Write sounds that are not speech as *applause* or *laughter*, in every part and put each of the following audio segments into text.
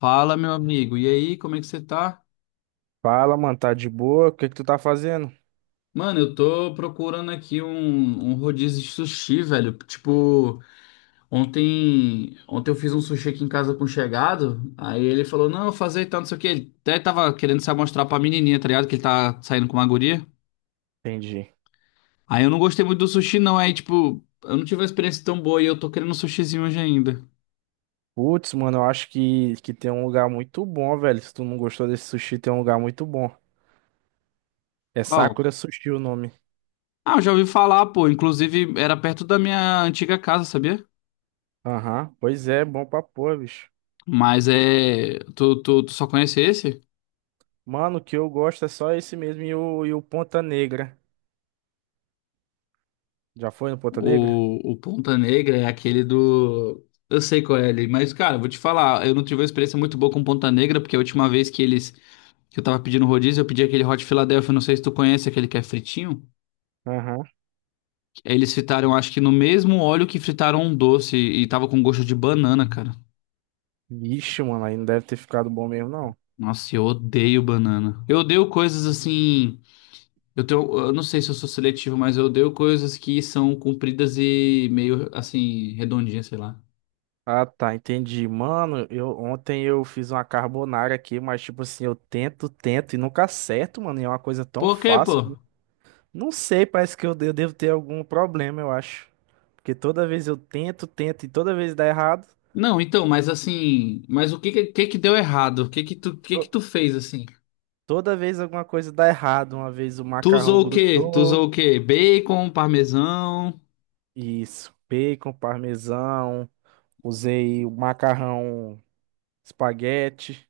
Fala, meu amigo. E aí, como é que você tá? Fala, mano, tá de boa? O que que tu tá fazendo? Mano, eu tô procurando aqui um rodízio de sushi, velho. Tipo, ontem eu fiz um sushi aqui em casa com um chegado. Aí ele falou: Não, eu fazer e tal, não sei o quê. Ele até tava querendo se amostrar pra menininha, tá ligado? Que ele tá saindo com uma guria. Entendi. Aí eu não gostei muito do sushi, não. Aí, tipo, eu não tive uma experiência tão boa e eu tô querendo um sushizinho hoje ainda. Putz, mano, eu acho que tem um lugar muito bom, velho. Se tu não gostou desse sushi, tem um lugar muito bom. É Qual? Sakura Sushi o nome. Ah, eu já ouvi falar, pô. Inclusive, era perto da minha antiga casa, sabia? Aham, pois é, bom pra pôr, bicho. Mas é. Tu só conhece esse? Mano, o que eu gosto é só esse mesmo e o Ponta Negra. Já foi no Ponta Negra? O Ponta Negra é aquele do. Eu sei qual é ele, mas, cara, vou te falar, eu não tive uma experiência muito boa com Ponta Negra, porque a última vez que eles. Que eu tava pedindo rodízio, eu pedi aquele Hot Philadelphia, não sei se tu conhece aquele que é fritinho. Aham. Aí eles fritaram, acho que no mesmo óleo que fritaram um doce, e tava com gosto de banana, cara. Vixe, mano, aí não deve ter ficado bom mesmo, não. Nossa, eu odeio banana. Eu odeio coisas assim. Eu não sei se eu sou seletivo, mas eu odeio coisas que são compridas e meio assim, redondinhas, sei lá. Ah, tá, entendi. Mano, eu ontem eu fiz uma carbonara aqui, mas tipo assim, eu tento, tento e nunca acerto, mano. E é uma coisa tão Por quê, pô? fácil. Não sei, parece que eu devo ter algum problema, eu acho. Porque toda vez eu tento, tento e toda vez dá errado. Não, então, mas assim, mas que que deu errado? O que que tu, o que que To- tu fez assim? Toda vez alguma coisa dá errado. Uma vez o Tu macarrão usou o quê? Tu grudou. usou o quê? Bacon, parmesão? Isso, bacon, parmesão. Usei o macarrão espaguete.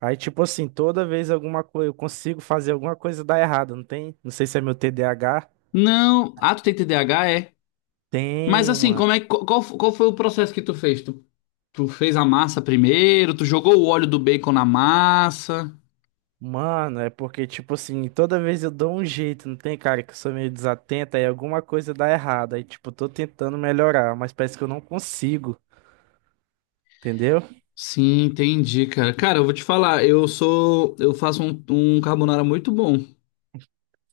Aí, tipo assim, toda vez alguma coisa eu consigo fazer alguma coisa dar errado, não tem? Não sei se é meu TDAH. Não. Ah, tu tem TDAH, é? Mas Tenho, assim, mano. como é que- qual, qual foi o processo que tu fez? Tu, tu fez a massa primeiro, tu jogou o óleo do bacon na massa? Mano, é porque, tipo assim, toda vez eu dou um jeito, não tem, cara, que eu sou meio desatento, aí alguma coisa dá errado. Aí, tipo, tô tentando melhorar, mas parece que eu não consigo, entendeu? Sim, entendi, cara. Cara, eu vou te falar, eu faço um carbonara muito bom.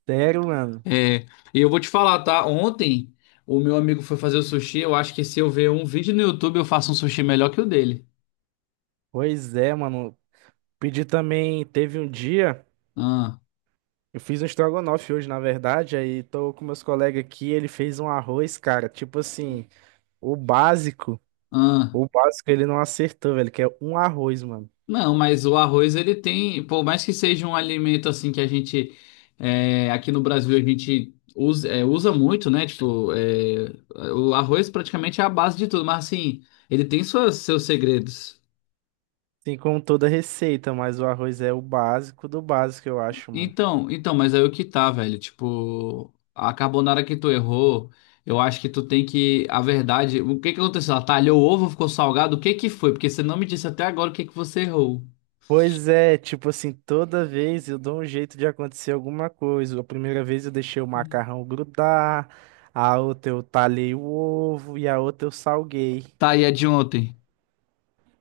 Sério, mano. É, e eu vou te falar, tá? Ontem o meu amigo foi fazer o sushi. Eu acho que se eu ver um vídeo no YouTube, eu faço um sushi melhor que o dele. Pois é, mano. Pedi também, teve um dia, Ah, eu fiz um estrogonofe hoje, na verdade, aí tô com meus colegas aqui, ele fez um arroz, cara, tipo assim, o básico, ah. o básico ele não acertou, velho, que é um arroz, mano. Não, mas o arroz ele tem, por mais que seja um alimento assim que a gente é, aqui no Brasil a gente usa, é, usa muito, né? Tipo, é, o arroz praticamente é a base de tudo, mas assim, ele tem seus segredos. Assim como toda receita, mas o arroz é o básico do básico, eu acho, mano. Então, mas aí o que tá, velho? Tipo, a carbonara que tu errou, eu acho que tu tem que. A verdade, o que que aconteceu? Ela talhou o ovo, ficou salgado? O que que foi? Porque você não me disse até agora o que que você errou. Pois é, tipo assim, toda vez eu dou um jeito de acontecer alguma coisa. A primeira vez eu deixei o macarrão grudar, a outra eu talhei o ovo e a outra eu salguei. Tá, e a de ontem?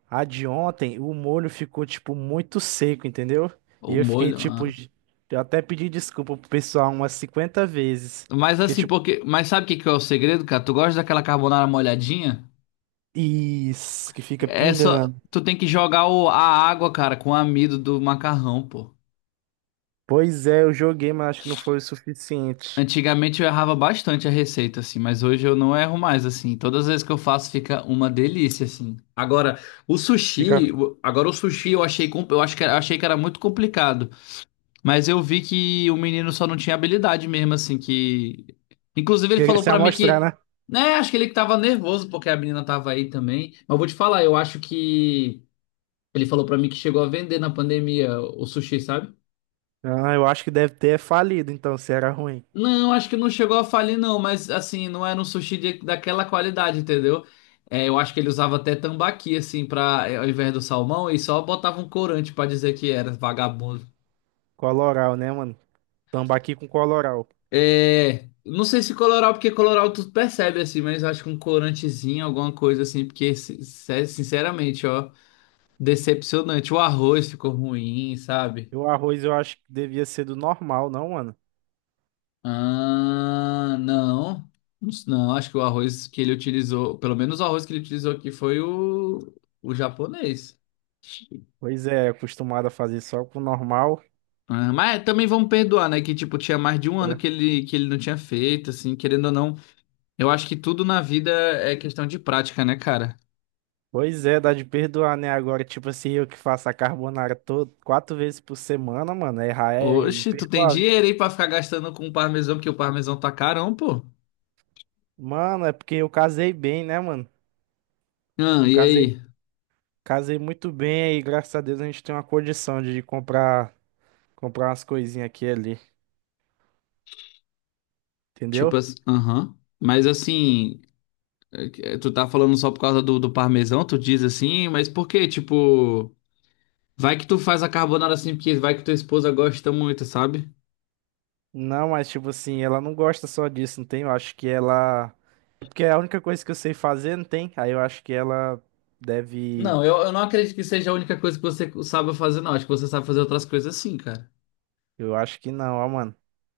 A de ontem, o molho ficou, tipo, muito seco, entendeu? O E eu fiquei, molho? tipo, Ah. Eu até pedi desculpa pro pessoal umas 50 vezes. Mas Porque, assim, tipo, porque. Mas sabe o que que é o segredo, cara? Tu gosta daquela carbonara molhadinha? isso, que fica É só. pingando. Tu tem que jogar a água, cara, com o amido do macarrão, pô. Pois é, eu joguei, mas acho que não foi o suficiente. Antigamente eu errava bastante a receita, assim, mas hoje eu não erro mais, assim. Todas as vezes que eu faço fica uma delícia, assim. Agora, Fica, agora o sushi eu achei, eu acho que era- achei que era muito complicado, mas eu vi que o menino só não tinha habilidade mesmo, assim, que inclusive ele queria falou se pra mim amostrar, que, né? né, acho que ele que tava nervoso porque a menina tava aí também. Mas eu vou te falar, eu acho que ele falou pra mim que chegou a vender na pandemia o sushi, sabe? Ah, eu acho que deve ter falido, então, se era ruim. Não, acho que não chegou a falir, não, mas assim, não era um sushi de- daquela qualidade, entendeu? É, eu acho que ele usava até tambaqui, assim, pra, ao invés do salmão, e só botava um corante pra dizer que era vagabundo. Coloral, né, mano? Tambaqui com coloral. É, não sei se coloral, porque coloral tu percebe, assim, mas acho que um corantezinho, alguma coisa assim, porque, sinceramente, ó, decepcionante. O arroz ficou ruim, sabe? E o arroz eu acho que devia ser do normal, não, mano? Ah, não. Não, acho que o arroz que ele utilizou, pelo menos o arroz que ele utilizou aqui foi o japonês. Pois é, acostumado a fazer só com o normal. Ah, mas também vamos perdoar, né? Que tipo, tinha mais de um ano É. Que ele não tinha feito, assim, querendo ou não. Eu acho que tudo na vida é questão de prática, né, cara? Pois é, dá de perdoar, né? Agora, tipo assim, eu que faço a carbonara todo, quatro vezes por semana, mano, errar é Oxe, tu tem imperdoável. dinheiro aí pra ficar gastando com o parmesão, porque o parmesão tá carão, pô. Mano, é porque eu casei bem, né, mano? Ah, Eu e casei, aí? casei muito bem e graças a Deus a gente tem uma condição de comprar umas coisinhas aqui e ali, Tipo entendeu? assim, aham. Mas assim. É, tu tá falando só por causa do parmesão, tu diz assim, mas por quê? Tipo, vai que tu faz a carbonara assim, porque vai que tua esposa gosta muito, sabe? Não, mas tipo assim, ela não gosta só disso, não tem? Eu acho que ela. É, porque é a única coisa que eu sei fazer, não tem? Aí eu acho que ela deve. Não, eu não acredito que seja a única coisa que você sabe fazer, não. Acho que você sabe fazer outras coisas assim, cara. Eu acho que não, ó, mano.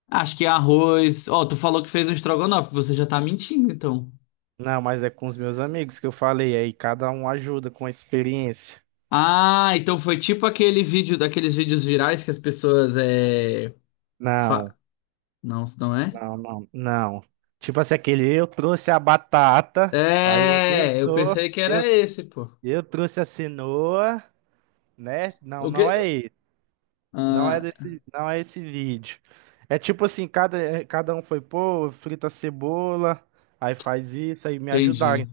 Acho que arroz. Ó, tu falou que fez um estrogonofe, você já tá mentindo, então. Não, mas é com os meus amigos que eu falei, aí cada um ajuda com a experiência. Ah, então foi tipo aquele vídeo, daqueles vídeos virais que as pessoas é. Não, fa- Não, isso não é? não, não, não. Tipo assim, aquele eu trouxe a batata, aí o outro eu É, eu sou, pensei que eu, era esse, pô. eu trouxe a cenoura, né? Não, O não é quê? Não é Ah, desse, não é esse vídeo. É tipo assim, cada um foi, pô, frita cebola, aí faz isso, aí me ajudarem. entendi.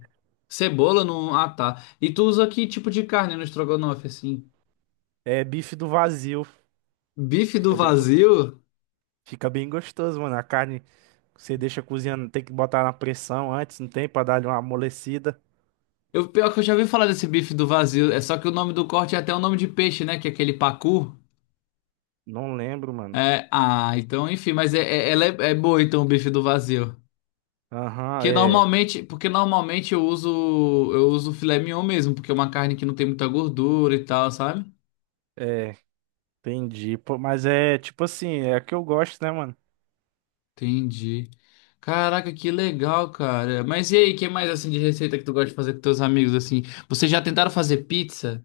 Cebola não. Ah, tá. E tu usa que tipo de carne no estrogonofe, assim? É bife do vazio. Bife do Fica bem, go- vazio? fica bem gostoso, mano. A carne você deixa cozinhando, tem que botar na pressão antes, não tem, pra dar uma amolecida. Eu, pior que eu já ouvi falar desse bife do vazio. É só que o nome do corte é até o nome de peixe, né? Que é aquele pacu. Não lembro, mano. É, ah, então, enfim, mas ela é boa, então, o bife do vazio. Aham, Que é, normalmente, porque normalmente eu uso filé mignon mesmo, porque é uma carne que não tem muita gordura e tal, sabe? é, entendi. Pô, mas é tipo assim, é a que eu gosto, né, mano? Entendi. Caraca, que legal, cara. Mas e aí, que mais assim de receita que tu gosta de fazer com teus amigos assim? Vocês já tentaram fazer pizza?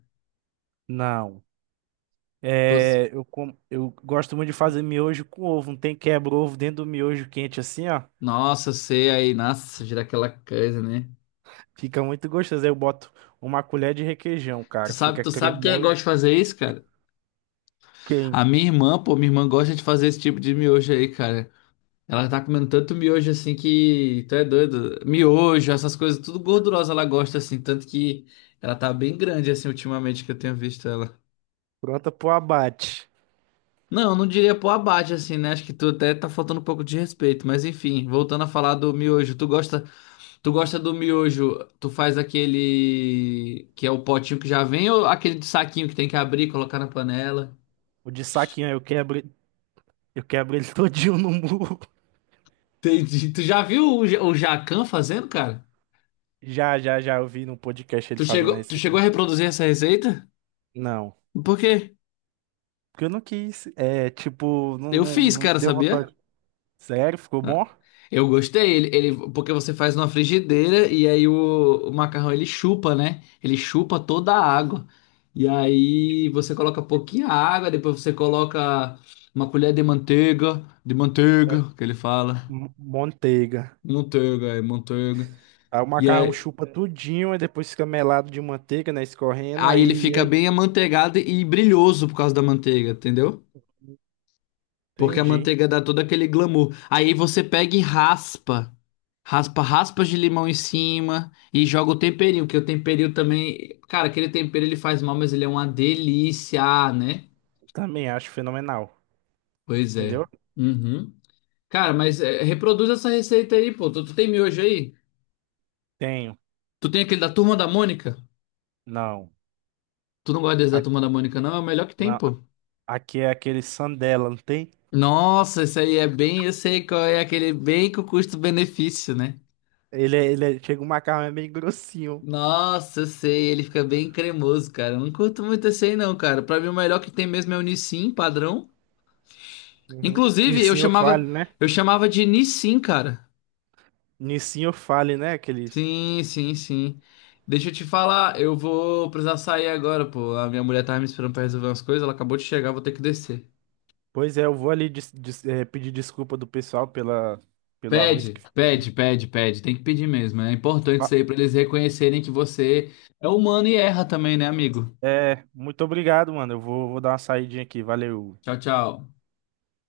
Não. Pos- É, eu gosto muito de fazer miojo com ovo. Não tem, quebra-ovo dentro do miojo quente assim, ó. Nossa, eu sei aí, nossa, gira aquela coisa, né? Fica muito gostoso. Eu boto uma colher de requeijão, Tu cara. sabe, Fica tu sabe quem gosta cremoso. de fazer isso, cara? Quem? A minha irmã, pô, minha irmã gosta de fazer esse tipo de miojo aí, cara. Ela tá comendo tanto miojo assim que tu é doido. Miojo, essas coisas, tudo gordurosa ela gosta assim, tanto que ela tá bem grande assim ultimamente que eu tenho visto ela. Pronta pro abate. Não, eu não diria pô abate assim, né? Acho que tu até tá faltando um pouco de respeito, mas enfim, voltando a falar do miojo, tu gosta do miojo, tu faz aquele que é o potinho que já vem ou aquele de saquinho que tem que abrir e colocar na panela? O de saquinho, eu quebro, ele *laughs* todinho no murro. Entendi. Tu já viu o, o Jacan fazendo, cara? Já, já, já. Eu vi no podcast ele Tu fazendo a chegou, tu receita. chegou a reproduzir essa receita? Não. Por quê? Porque eu não quis. É, tipo, não, Eu não, fiz, não cara, deu sabia? vontade. Sério, ficou bom? Eu gostei, ele- porque você faz numa frigideira e aí o macarrão ele chupa, né? Ele chupa toda a água. E aí você coloca pouquinha água, depois você coloca uma colher de manteiga, É, que ele fala. Manteiga. Manteiga, é manteiga. Aí o E macarrão aí, chupa tudinho, aí depois fica melado de manteiga, né? Escorrendo, aí ele aí, fica aí. bem amanteigado e brilhoso por causa da manteiga, entendeu? Porque a Entendi. manteiga dá todo aquele glamour. Aí você pega e raspa. Raspa raspas de limão em cima e joga o temperinho, que o temperinho também. Cara, aquele tempero ele faz mal, mas ele é uma delícia, ah, né? Também acho fenomenal. Pois é. Entendeu? Uhum. Cara, mas é, reproduz essa receita aí, pô. Tu, tu tem miojo aí? Tenho. Tu tem aquele da Turma da Mônica? Não. Tu não gosta desse da Aqui, Turma da Mônica, não? É o melhor que tem, pô. Aqui é aquele sandela, não tem? Nossa, esse aí é bem, eu sei qual é aquele bem com custo-benefício, né? Chega um macarrão é meio grossinho. Nossa, eu sei, ele fica bem cremoso, cara. Eu não curto muito esse aí não, cara. Pra mim o melhor que tem mesmo é o Nissin padrão. Uhum. Inclusive, eu Nissinho fale, chamava, né? eu chamava de Nissin, cara. Nissinho fale, né? Aquele... Sim, sim, sim. Deixa eu te falar, eu vou precisar sair agora, pô. A minha mulher tava me esperando pra resolver umas coisas, ela acabou de chegar, vou ter que descer. Pois é, eu vou ali pedir desculpa do pessoal pela, pelo arroz. Que... Pede, Uhum. pede, pede, pede. Tem que pedir mesmo. É importante Ah, isso aí pra eles reconhecerem que você é humano e erra também, né, amigo? é, muito obrigado, mano. Eu vou dar uma saidinha aqui. Valeu. Tchau, tchau.